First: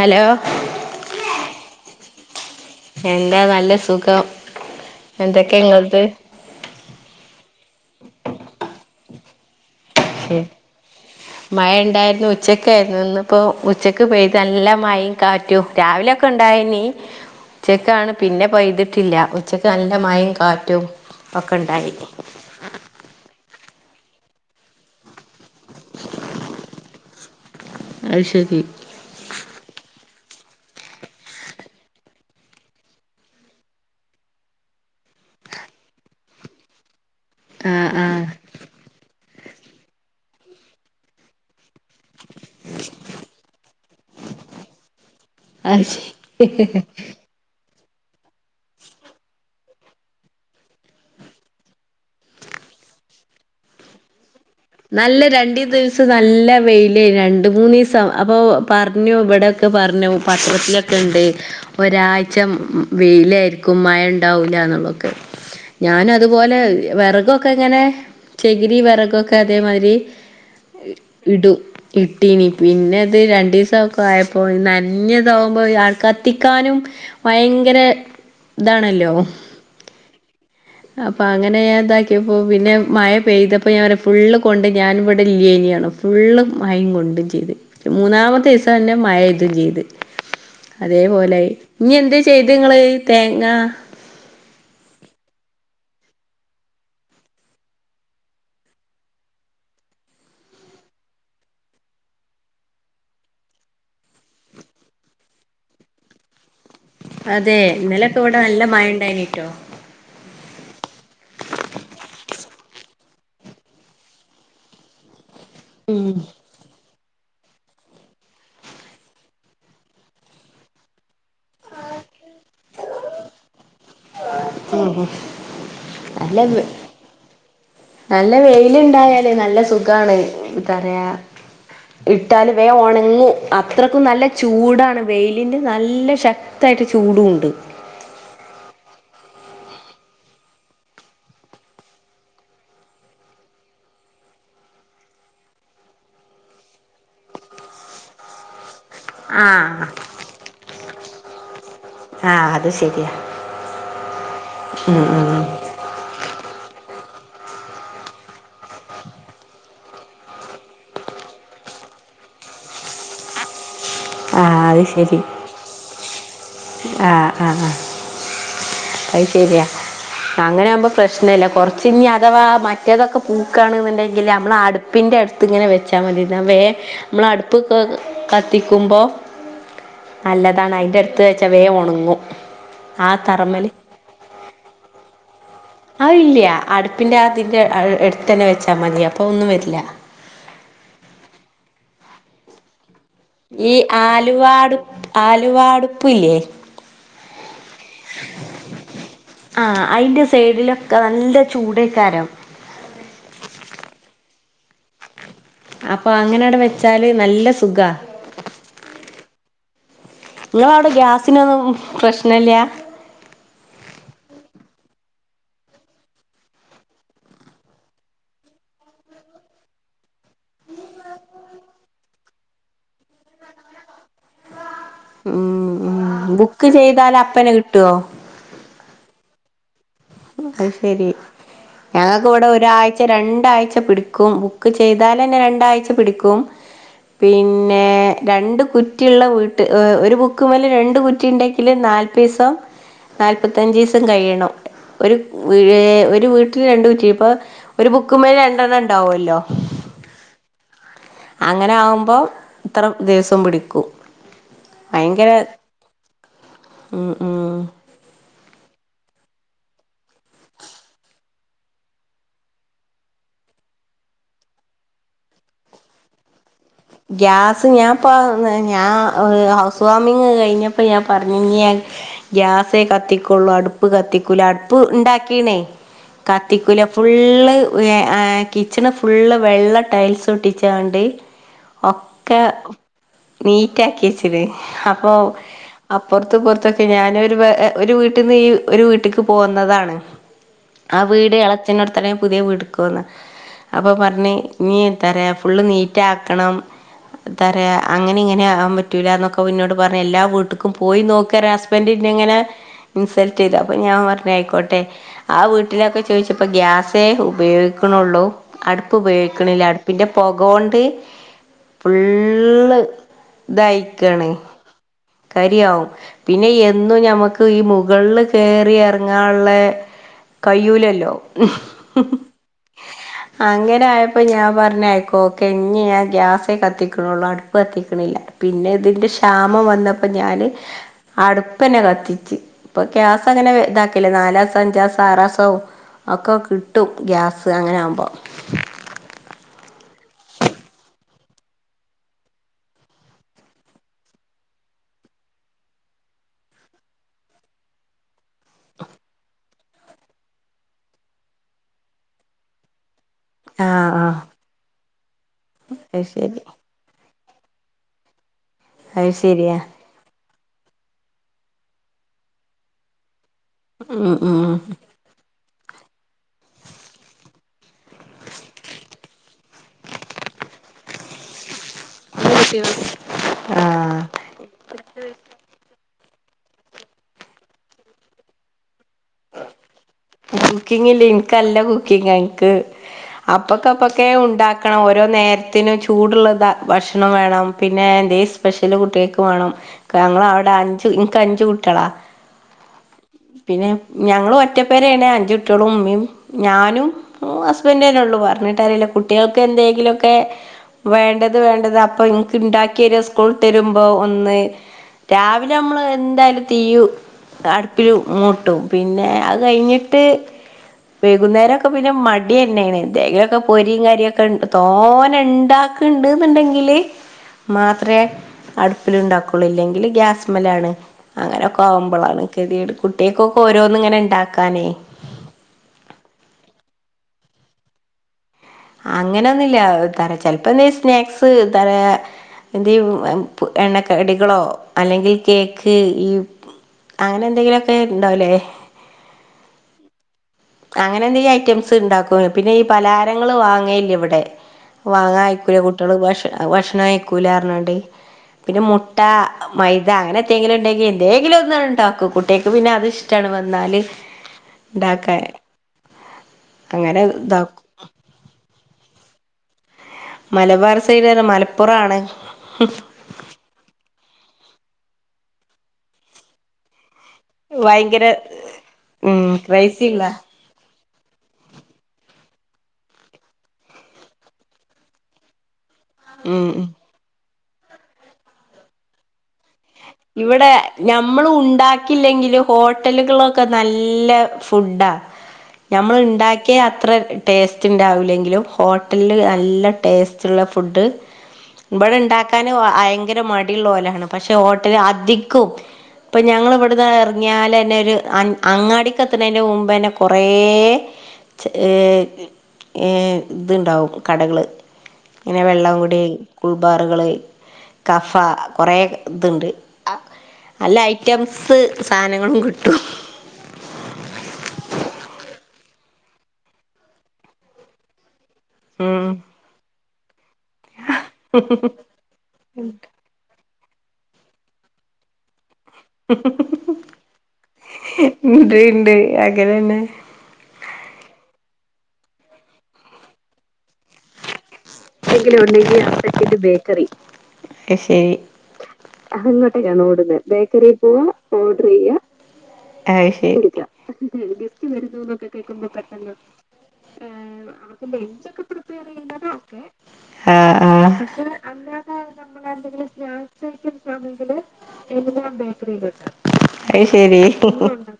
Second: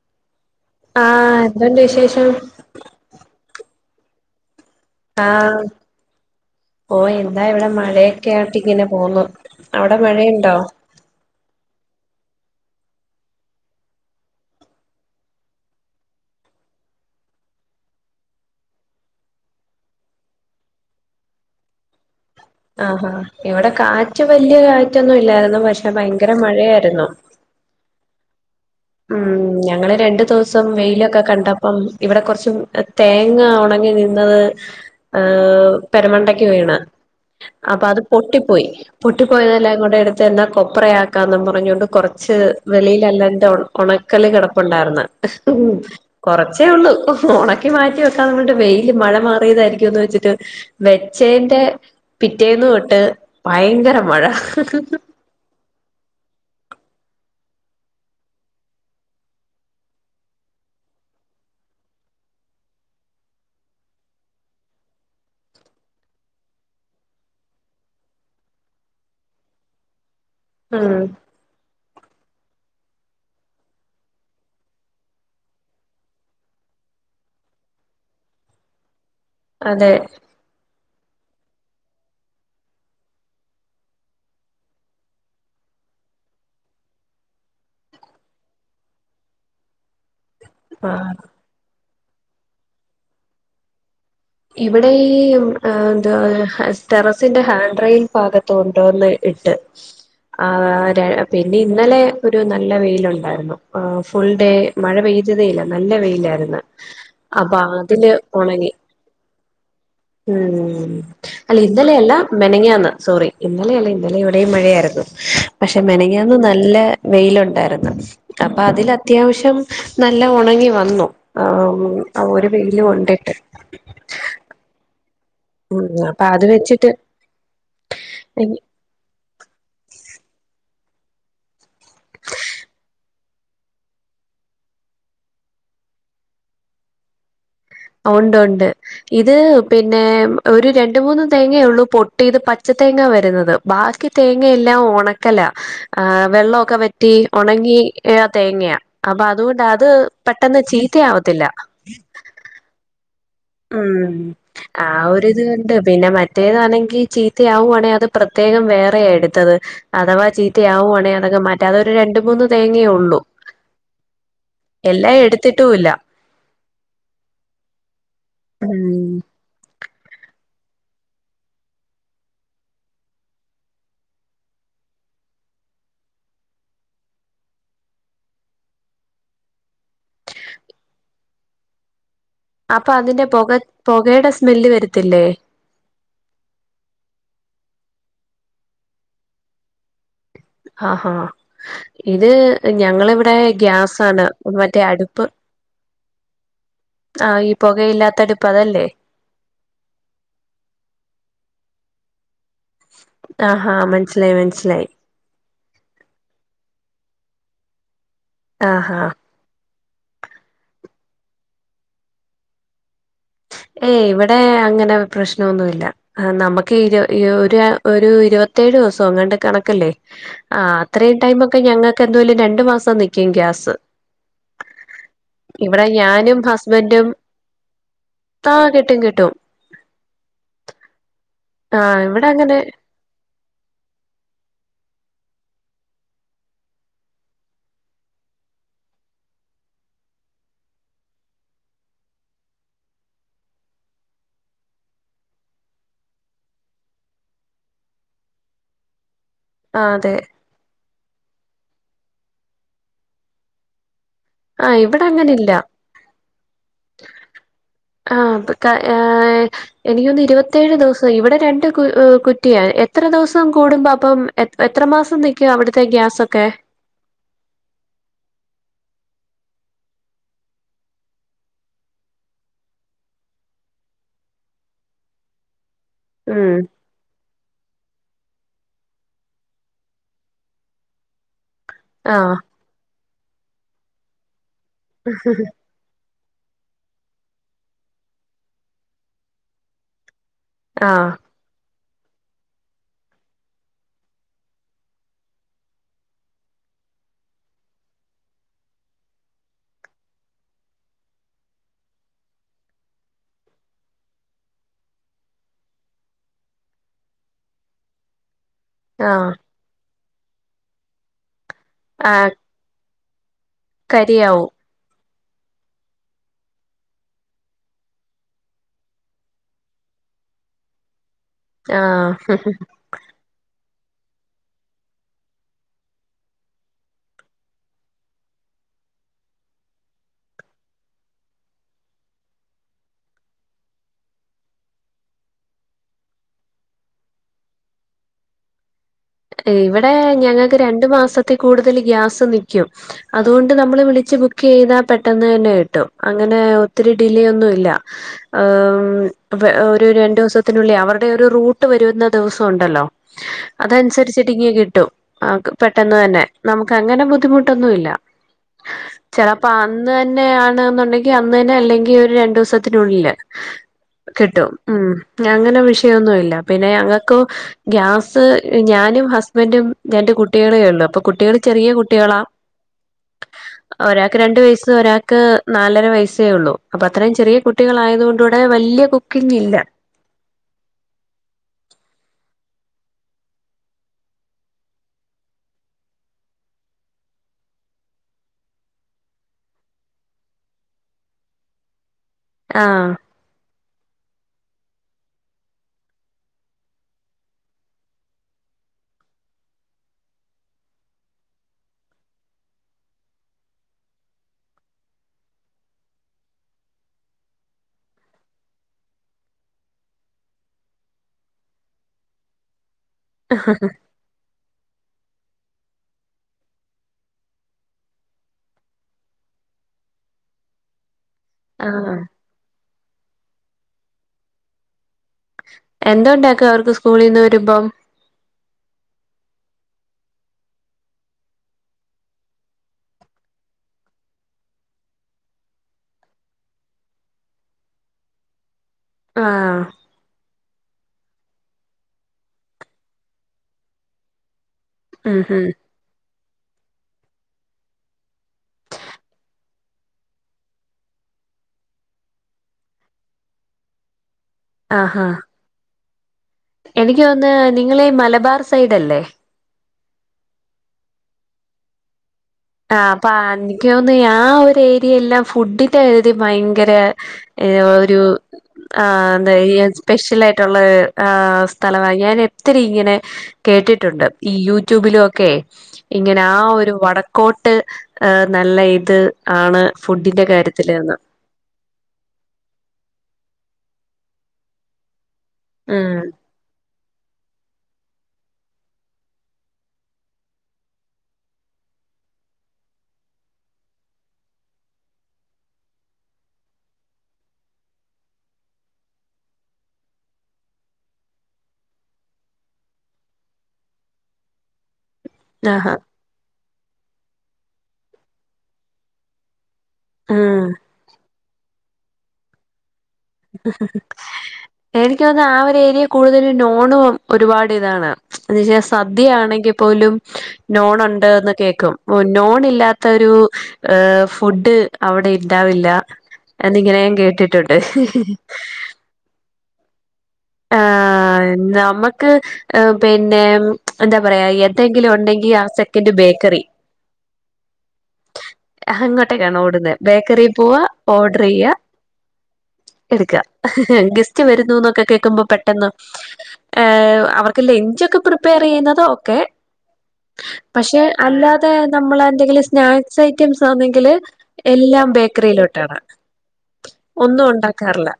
Hello? ആഹ് എന്തൊണ്ട് വിശേഷം. എന്താ നല്ല സുഖം. എന്തൊക്കെ ആഹ് ഇങ്ങൾത് ഓ എന്താ ഇവിടെ മഴയൊക്കെ ആട്ട് ഇങ്ങനെ പോന്നു. അവടെ മഴയിണ്ടോ? മഴ ഇണ്ടാരുന്നു. ഉച്ചക്കാരുന്നു ഇന്നിപ്പൊ ഉച്ചക്ക് പെയ്ത് നല്ല മയും കാറ്റു. രാവിലൊക്കെ ഉണ്ടായിനി. ഉച്ചക്കാണ് പിന്നെ പെയ്തിട്ടില്ല. ഉച്ചക്ക് നല്ല മയ്യും, കാറ്റും, ഒക്കെ ഇണ്ടായിനി. ആഹാ ഇവടെ കാറ്റ് വലിയ കാറ്റൊന്നും ഇല്ലാരുന്നു പക്ഷെ ഭയങ്കര മഴയാരുന്നു. അയ് ശരി ഉം ഞങ്ങള് രണ്ട് ദിവസം വെയിലൊക്കെ കണ്ടപ്പം ഇവടെ കൊറച്ചും തേങ്ങ ഒണങ്ങി. ഇന്ന് പെരമണ്ടക്ക് വീണ്. അപ്പൊ ആഹ് അത് ആഹ് പൊട്ടിപ്പോയി പൊട്ടിപ്പോയതെല്ലാകൂടെട്ത്ത് എന്ന കൊപ്രയാക്കാന്നും പറഞ്ഞോണ്ട്. കൊറച്ച് വെളിയിലല്ലാട് ഒണക്കല് കെടപ്പൊണ്ടാര്ന്ന്. ഉ അത് ശരി കൊറച്ചേ ഉള്ളൂ. ഓണക്ക ക്കി മാറ്റി വെക്കാൻ പറഞ്ഞിട് വെയില് മഴ മാറിയതായിരിക്കുംന്ന്. വെച്ചിട്ട് വെച്ചേന്റെ പിറ്റേന്ന് തൊട്ട് ഭയങ്കര മഴ. നല്ല രണ്ട് ദിവസം നല്ല വെയില് രണ്ട് മൂന്ന് ദിവസം അപ്പൊ പറഞ്ഞു. ഇവിടെ ക്കെ പറഞ്ഞു പത്രത്തിലൊക്കെ ഉണ്ട്. ഒരാഴ്ച വെയില് ആയിരിക്കും മഴ ഉണ്ടാവൂല എന്നുള്ള തൊക്കെ ഞാന് അതുപോലെ വിറകൊക്കെ ഇങ്ങനെ ചെകിരി വിറകൊക്കെ ഒക്കെ അതേമാതിരി ഉം ഇടും. ഇട്ടീന് പിന്നെത് രണ്ടു ദിവസം ഒക്കെ ആയപ്പോ നനഞ്ഞത് അകുമ്പോ ആൾ ക്കത്തിക്കാനും. ഭയങ്കര ഇതാണല്ലോ. അതെ അപ്പൊ അങ്ങനെ ഞാൻ ഇതാക്കിയപ്പോ പിന്നെ മഴ പെയ്തപ്പോ ഞാൻ ഫുള്ള് കൊണ്ട് ഞാനിവിടെ ഇല്ല്യനി ലോ ഫുള്ളും മൈം കൊണ്ടും ചെയ്തു മൂന്നാമത്തെ ദിസം തന്നെ മഴയ്തും ചെയ്തു ആഹ് അതേപോലെ ആയി ഇഞ്ഞ് എന്തേ ചെയ്ത്ങ്ങള് തേങ്ങാ ഇവിടെ ഈ എന്ത ടെറസിന്റെ ഹാൻഡ് റൈയിൽ ഭാഗത്ത് കൊണ്ടുവന്നു ഇട്ട് ആ് ര പിന്നെ ഇന്നലെ ഒരു നല്ല വെയില് ഉണ്ടാരുന്നു ഫുൾ ഡേ മഴ പെയ്തതേ ഇല്ല നല്ല വെയിലാരുന്ന് അതെ ഇന്നലക്ക ഇവിടെ നല്ല മഴ ഉണ്ടായിനിറ്റോ ഉം അല്ല ഇന്നലെയല്ല മെനങ്ങന്ന് സോറി ഇന്നലെയല്ല ഇന്നലെ ഇവിടെയും മഴയാരുന്നു പക്ഷെ മെനങ്ങന്ന് നല്ല വെയിലുണ്ടാരുന്നു അപ്പൊ അതിലു അത്യാവശ്യം നല്ല ഒണങ്ങി വന്നു ആ മ് ആ ഒരു വെയില് കൊണ്ടിട്ട് മ് ഉം അപ്പൊ നല്ല അത് വേ വെച്ചിട്ട് നല്ല വെയി ല് നണ്ടായാല് നല്ല സുഖാണ് ത്താ റയാ ഇട്ടാൽ വേ ഒണങ്ങും അത്രയ്ക്കും നല്ല ചൂടാണ് വെയിലിൻ്റെ നല്ല ശക് കത്തായിട്ട് ചൂടുും ഉണ്ട് ഒണ്ട് ഒണ്ട് ഇത് പിന്നെ ഒരു രണ്ട് മൂന്ന് തേങ്ങയ ഉള്ളൂ പൊട്ടിയത് പച്ച തേങ്ങ വരുന്നത് ബാക്കി തേങ്ങ എല്ലാം ഒണക്കല ആ വെള്ളക്കെോ വറ്റി ഒണങ്ങി തേങ്ങയാ അപ്പൊ അതുകൊണ്ട് ആഹ് അത് പെട്ടെന്ന് ചീത്ത ആവത്തില്ല ആഹ് അത് ശരിയാ ഉം ആ ഒരി ഇത് ഉണ്ട് പിന്നെ മറ്റേതാണെങ്കിൽ ചീത്തയാവുവാണെങ്കിൽ അത് പ്രത്യേകം വേറെ എടുത്തത് അഥവാ ചീത്തയാവുവാണെങ്കി അതൊക്കെ മറ്റാ അതൊരു രണ്ട മൂന്ന് തേങ്ങയേ ഉള്ളൂ ആഹ് എല്ലാം എടുത്തിട്ടൂല്ല ആഹആഹ ഉം ആഹ് ശരിയാ അങ്ങനെ ആവുമ്പോ പ്രശ്നമല്ല കൊറച്ച ഇനി അഥവാ മറ്റേതൊക്കെ പൂക്കാണ്ുണ്ടെങ്കില് നമ്മള് അടു പ്പിന്റെ അടുത്ത് ഇങ്ങനെ വെച്ചാൽ മതി വേ നമ്മള അടുപ്പ് കത്തിക്കുമ്പോ നല്ലതാണ് അയിന്റെ അടുത്ത് വെച്ച വേ ഒണങ്ങും അപ്പൊ ആ അതിന്റെ പോക തറമല് പോകടെ സ്മെല്ല് വരത്തില്ലേ അ ഇല്ല്യാ അടുപ്പിന്റെ അതിന്റെ എടുത്ത് തന്നെ വെച്ചാ മതി അപ്പൊ ഒന്നും വരില്ല ആഹാ ഇത് ഞങ്ങളെവി ഈ ആലുവടു ആലുവടുപ്പില്ല്യ ആഹ ഈ പോകയില്ലാത്ത അടുപ്പ് അതല്ലേ ആ അതിൻ്റെ സൈഡിലൊക്കെ നല്ല ചൂടേക്കാരം ആഹാ മനസ്സിലായി മനസ്സിലായി അപ്പൊ അങ്ങനെ അവിടെ വെച്ചാല് നല്ല സുഖാ ആഹാ ങ്ങള അവിടെ ഗ്യാസിനൊന്നും പ്രശ്നല്ല്യ ഏയ് ഇവിടെ അങ്ങനെ പ്രശ്നോന്നുല്ല ആ നമുക്ക് ഒരു ഇരു ഒരു ഇരുപത്തേഴ് ദിവസം അങ്ങണ്ട് കണക്കല്ലേ ആ അത്രയും ടൈം ഒക്കെ ഞങ്ങൾക്ക് എന്തലും രണ്ടു മാസം നിക്കും ഗ്യാസ് ഉ ഇവിടെ ഉ ഞാനും ബുക്ക് ഹസ്ബൻഡും ചെയ്താൽ അപ്പേന്നേ കിട്ടോ ആ കിട്ടും കിട്ടും അത് ശെരി ആ ഞങ്ങൾക്ക് ഇവിടെ അങ്ങനെ ഒരാഴ്ച രണ്ടാഴ്ച പിടിക്കും ബുക്ക് ചെയ്താലേന്നെ രണ്ടാഴ്ച്ച പിടിക്കും പിന്നെ രണ്ട് കുറ്റിയുള്ള വീട്ട് ഒരു ബുക്കുമല രണ്ട കുറ്റി ഉണ്ടെങ്കിൽ നാല് പസ നാല്പ്പത്തഞ്ച്സും കഴിയണോ ഒരു ഒരു വീട്ടിൽ രണ്ട കുറ്റി ഇപ്പൊ ഒരു ബുക്ക്മേൽ രണ്ടെണ്ണം ഉണ്ടാവുമല്ലോ ആ അതെ അങ്ങനെ ആകുമ്പോ ഇത്ര ദിവസം പിടിക്കും ആ ഇവിടെ ഭയങ്കര അങ്ങനെ ഇല്ല ഉ ഉം ആഹ അപ്പൊ ഏ എനിക്കൊന്ന് ഇരുപത്തേഴ് ദിവസം ഇവിടെ രണ്ട് കുട്ടിയാണ് എത്ര ദിവസം കൂടുമ്പോ അപ്പം എ എത്ര മാസം നിൽക്കും അവിടുത്തെ ഗ്യാസൊക്കെ ഗ്യാസ് ഞാൻപ്പ ഞാൻ ഹൗസ് വാമിങ് കഴിഞ്ഞപ്പോ ഞാൻ പറഞ്ഞ ഗ്യാസേ കത്തിക്കൊള്ളൂ അടുപ്പ് കത്തിക്കുല അടുപ്പ് ഉണ്ടാക്കീണേ ഉം കത്തിക്കുല ഫുള്ള് കിച്ചണ് ഫുള്ള് വെള്ള ടൈൽസ് ഒട്ടിച്ച കൊണ്ട് ആഹ് ഒക്കെ നീറ്റ ആക്കി വച്ചിത് അപ്പൊ അപ്പുറത്ത് പുറത്തൊക്കെ ഞൻ ഒരു ഒരു വീട്ടിൽന്ന് ഈ ഒരു വീട്ടേക്ക് പോകുന്നതാണ് ആ ആഹ് വീട് ഇളച്ചനോട്ത്തന്നെ പുതിയ വീട്ക്കന്ന അപ്പോൾ പറഞ്ഞ് ഇനി എന്താ പറയാ ഫുള്ള് നീറ്റ ആക്കണം ന്ത പറയാ അങ്ങനെ ഇങ്ങനെ ആകൻ പറ്റൂല എന്നൊക്കെ മന്നോട്ടട് പറഞ്ഞഞ് എല്ലാ വീട്ടക്കും പോയി നോക്ക ബറ്ന്ന എങ്ങനെ ഇൻസൾട്ട് ചെയ്തു അപ്പൊ ഞാൻ പറഞ്ഞയിക്കോട്ടെ ആ വീട്ടിലൊക്കെ ചോദിച്ചപ്പോ ഗ്യാസേ ഉപയോഗിക്കണള്ളൂ അടുപ്പ് ആഹ് ഉപയോഗിക്കണില്ല അടുപ്പിന്റെ പോകോണ്ട് ആഹ് ള്ള് ദയ്ക്കണേ കരിയാവും കരിയാവും പിന്നെ എന്നും ഞമക്ക് ഈ മുകളിൽ കയറി ഇറങ്ങാനുള്ള കഴൂലല്ലോ ഹ്ഹ്മ് ആഹ് അങ്ങനെ ആയപ്പോ ഞാൻ പറഞ്ഞായിക്കോ ഓക്കെ ഇനി ഗ്യാസേ കത്തിക്കണള്ളു അടുപ്പ് കത്തിക്കണില്ല പിന്നെ ഇതിന്റെ ക്ഷാമം വന്നപ്പോ ഞാന് അടുപ്പ്ന്നെ കത്തിച്ച് ഇപ്പൊ ഗ്യയാസ അങ്ങനെ ഇതാക്കല്ലേ നാലാസം അഞ്ചാസം ആറാസവും ഒക്കെ കിട്ടും ഗ്യാസ് അങ്ങനെ ആകുമ്പോൾ ഇവിടെ ഞങ്ങൾക്ക് രണ്ടു മാസത്തിൽ കൂടുതൽ ഗ്യാസ് നൽക്കും അതുകൊണ്ട് നമ്മള് വിളിച്ച് ബുക്ക് ചെയ്താ പെട്ടെന്ന് തന്നെ കിട്ടും അങ്ങനെ ഒത്തിരി ഡിലേ ഒന്നും ഇല്ല ഒരു രണ്ടു ദിവസത്തിനുള്ളിൽ അവരുടെ ഒരു റൂട്ട് വരുന്ന ദിവസം ഉണ്ടല്ലോ ആഹ ആഹ ഭ കിട്ടും പെട്ടെന്ന് തന്നെ നമുക്ക് അങ്ങനെ ബുദ്ധിമുട്ടൊന്നുമല്ല അത് ചലപ്പ ശരിയാ അ ന്ന് തന്നെയ ആണെന്നുണ്ടെങ്കിൽ അന്ന് തന്നെ അല്ലെങ്കിൽ ഒരു രണ്ടു ദിവസത്തിനുള്ളില് കിട്ടും ഉം അങ്ങനെ വിഷയമൊന്നുമല്ല പിന്നെ ഞങ്ങൾക്ക് ഗ്യാസ് ഞാനും ഹസ്ബൻറും ഞന്റെ കുട്ടികളേ ഉള്ളു അപ്പ കുട്ടികൾ ചെറിയട്ട കുട്ടികളാ ആഹ് ഒരാൾക്ക് രണ്ട് വയസ് ഒരാൾക്ക് നാലര വയസ്സേ ഉള്ളൂ അപ്പൊ അത്രയും ചെറിയ കുട്ടികൾയതുക കൊണ്ട് ഇവിടെ വലിയ കുക്കിംഗ ഇല്ല കുക്കിങ്ങിൽ എനക്ക്ല്ല കുക്കിങ്ങ എനിക്ക് അപ്പൊക്കെ അപ്പൊക്കെ ഉണ്ടാക്കണം ഓരോ നേരത്തിനും ചൂടുള്ളതാ ഭക്ഷണം വേണം പിന്നെ എന്ത സ്പെഷ്യല് കുട്ടികക്ക് വേണം ഞങ്ങൾ അവിടെ അഞ്ച് ഇനിക്ക് അഞ്ചു കുട്ടികളാ ആഹ് പിന്നെ ഞങ്ങളും ഒറ്റ പേരണേ അഞ്ച കുട്ടികളും ഉമ്മയും ഞാനും ഹസ്ബൻഡേന്നെ ഉള്ളു പറഞ്ഞിട്ട് അറിയില്ലേ കുട്ടികൾക്ക് എന്തെങ്കിലുംക്കെ വേണ്ടത് വേണ്ടത് അപ്പൊ എനിക്ക് ഉണ്ടാക്കി വരി സ്കൂൾ തരുമ്പോ ഒന്ന് രാവിലെ നമ്മള് എന്തായാലും തീ അടുപ്പിൽങ്ങൂട്ടും പിന്നെ അത് കഴിഞ്ഞിട്ട് വൈകുന്നേരംക്കെ പിന്നെ മടി തന്നെയാണ് എന്തങ്കിലൊക്കെ പൊരിയും കാര്യൊക്കെ തോന ഉണ്ടാക്കണ്ട് എന്നുണ്ടെങ്കില് മാത്രേ അടുപ്പിലുണ്ടാക്കുള്ളൂ ഇല്ലെങ്കില് ഗ്യാസ്മ്മേലാണ് അങ്ങനെയൊക്കെ ആഹ് ആവുമ്പോളാണ് കെതിയേട് കുട്ടികൾക്കൊക്കെ ഓരോന്നിങ്ങനെ ഉണ്ടാക്കാനേ എന്തോ ഉണ്ടാക്കും അവർക്ക് സ്കൂളിന്ന് വരുമ്പം അങ്ങനെയൊന്നുമില്ല തറ ചെലപ്പോന്ന സ്നാക്സ് തറയാ എന്തെയും എണ്ണക്കടികളോ അല്ലെങ്കിൽ കേക്ക് ഈ- അങ്ങനെ എന്തെങ്കിലുമൊക്കെ ഉണ്ടാവല്ലേ ആഹ് അങ്ങനെ എന്തെങ്കും ഐറ്റംസ് ഉണ്ടാക്കും പിന്നെ ഈ പലാരങ്ങൾ വാങ്ങല്ല ഇവിടെ വാങ്ങ ഉം ഉം അയക്കൂല കുട്ടികള് ഭ ഭക്ഷണം അയക്കൂല അറിഞ്ഞാണ്ട് പിന്നെ മുട്ട മൈദ അങ്ങനെ എങ്കിലും ഉണ്ടെങ്കിൽ എന്തെങ്കിലും ഒന്ന ഉണ്ടാക്കും കുട്ടികക്ക് പിന്നെ അത് ഇഷ്- ടാണ് വന്നാല് ആഹാ ഉണ്ടാക്കാൻ - എനിക്ക് തൊന്ന് ഇതാക്കും നിങ്ങളീ മലബാർ സൈഡല്ലേ മലബാർ സൈഡ് തന്ന മലപ്പുറാണ് ആഹ് അപ്പ എനിക്ക് തോന്ന് ആഹ് ഒരു ഏരിയയെല്ലാം ഫുഡിന്റെ കര്യത്തി ഭയങ്കര- ഏഹ് ഒരു ഭയങ്കര ആഹ് ഉം എന്താ ഇ ക്രൈസിള്ള സ്പെഷ്യൽയിട്ട്- ട്ടൊള്ള ആഹ് സ്ഥലവാ ഞാൻ എത്തിരി ഇങ്ങനെ- കേട്ടിട്ടുണ്ട് ഈ യൂട്യൂബിലും ഒക്കെ ഇങ്ങനെ ആഹ് ഉം ഒരു വടക്കോട്ട് നല്ല ഇത് ആണ് ഫുഡി ഇവിടെ ഞം നമ്മള് ഉണ്ടാക്കില്ലെങ്കില് ഹോട്ടലുകളൊക്കെ നല്ല ഫുഡാ- ഉം ഞമ്മൾ ഉണ്ടാക്ക് ക്കിയ അത്ര ടേസ്റ്റ് ഉണ്ടാവൂല്ലെങ്കിലും ഹോട്ടലില് നല്ല ടേസ്റ്റ്ള്ള ഫുഡ് ഇവിടെ ഉണ്ടാക്കാൻ ഭയങ്കര മടിയുള്ള പോലെയാണ് പക്ഷെ ഹോട്ടല് അധികവും- ഇപ്പം ഞങ്ങളി ഇവിടുന്ന് എറങ്ങിയാല്ന്നെ ഒരു അങ്ങാടിക്കത്തുന്നതിൻ്റെ മുമ്പ്ന്നെ കുറേ- ചെറിയേഏഹ് ഇതുണ്ടാവും കടകള് ഇങ്ങനെ ആഹാ വെള്ളംകുടി കുൾബാറുകള് കഫ കൊറേ ഇതുണ്ട് ആഹ് നല്ല ഐറ്റംസ് സാധനങ്ങളും കിട്ടും എനിക്ക് തോന്ന് ആ ഒരു ഏരിയ കൂടുതലും നോണും ഒരുപാട് ഇതാണ് എന്ന വച്ചാ ഉം സദ്യയാണെങ്കി പോലും നോണൊണ്ട്ന്ന് കേക്കും നോണില്ലാത്തൊരു- ഏഹ് ഫുഡ് അവിടെ ഉണ്ടാവില്ല എന്നിങ്ങനെ ഞാൻ കേട്ടിട്ടുണ്ട് ഉന്ത് ഉണ്ട് അങ്ങനന്നെ ആഹ് നമുക്ക് പിന്നെ എന്താ പറയാ എന്തെങ്കിലും ഉണ്ടെങ്കിൽ ആ സെക്കൻഡ് ബേക്കറി ശരി അങ്ങോട്ടേക്കാണ് ഓടുന്നേ ബേക്കറിൽ പോവാ ഓർഡർ ചെയ്യ- അത് എടുക്ക ശരി കുടിക്കുക ഗസ്റ്റ് വരുന്നു എന്നൊക്കെ കേ ക്ക്മ്പൊ പെട്ടെന്ന് അവർക്ക് ലഞ്ചൊക്കെ പ്രിപ്പയർ ചെയ്യുന്നതോക്കെ- ആ ആ പക്ഷെ അല്ലാതെ നമ്മള് എന്തെങ്കിലും സ്നാക്സ് ഐറ്റംസാണെങ്കില്- എല്ലാം ബേക്കറിയിലോട്ടാണ് അത് ശരി ഒന്നും ഒണ്ടാക്കാറില്ല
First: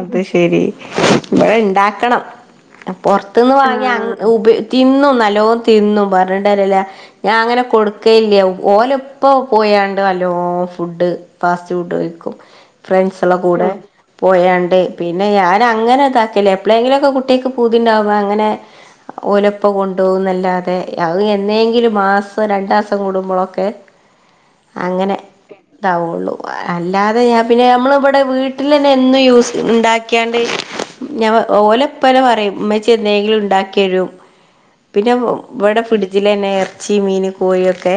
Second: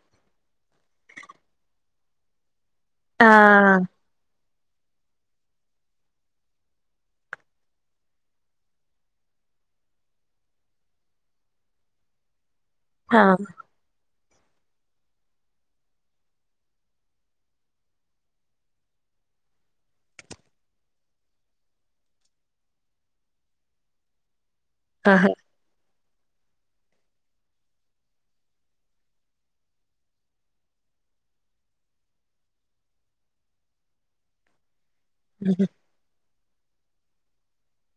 അത് ശെരി ഇവിടെ ഇണ്ടാക്കണം പൊറത്ത്ന്ന് ആഹ് വാങ്ങി ഉപ തിന്നും നല്ലോ തിന്നും പറഞ്ഞിണ്ടല്ലല്ല- ഞാൻ അങ്ങനെ കൊടുക്കയില്ല ഓലപ്പ പോയണ്ട് അല്ലോ ഫുഡ് ഫാസ്റ്റ് ഫുഡ് വിക്കും ഫ്രണ്ട്സള്ള ആഹ് കൂടെ പോയണ്ട് പിന്നെ ഞാൻ അങ്ങനെ ഇതാക്കല്ല എപ്പളെങ്കിലും ഒക്കെ കുട്ടിക്ക് പൂതിണ്ടാവ്പ അങ്ങനെ ഓലുപ്പ കൊണ്ടുന്നല്ലാത മേ ആഎന്നെങ്കിലും മാസം രണ്ട് മാസം കൂടുമ്പോളൊക്കെ അങ്ങനെ ആഹ് ഇതാവള്ളൂ അല്ലാതെ ഞാ പിന്നെ നമ്മളിവിടെ വീട്ടിൽ തന്നെ എന്നും യൂസ് ഉണ്ടാക്കിയാണ്ട് ഞ ഓല പോലെ പറയും ഉമ്മ ചെന്നെങ്കിലും ഉണ്ടാക്കി എഴും പിന്നെ ഇവിടെ ഫിഡജില തന്നെ ഇറച്ചി മീൻ കോഴിയ ഒക്കെ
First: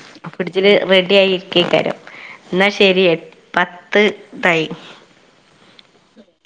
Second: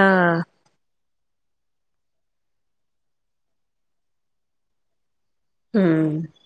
ആഹ് പിടിച്ചിട്ട റെഡി ആയി എന്നാൽ ശരി പത്ത് തായി ഉം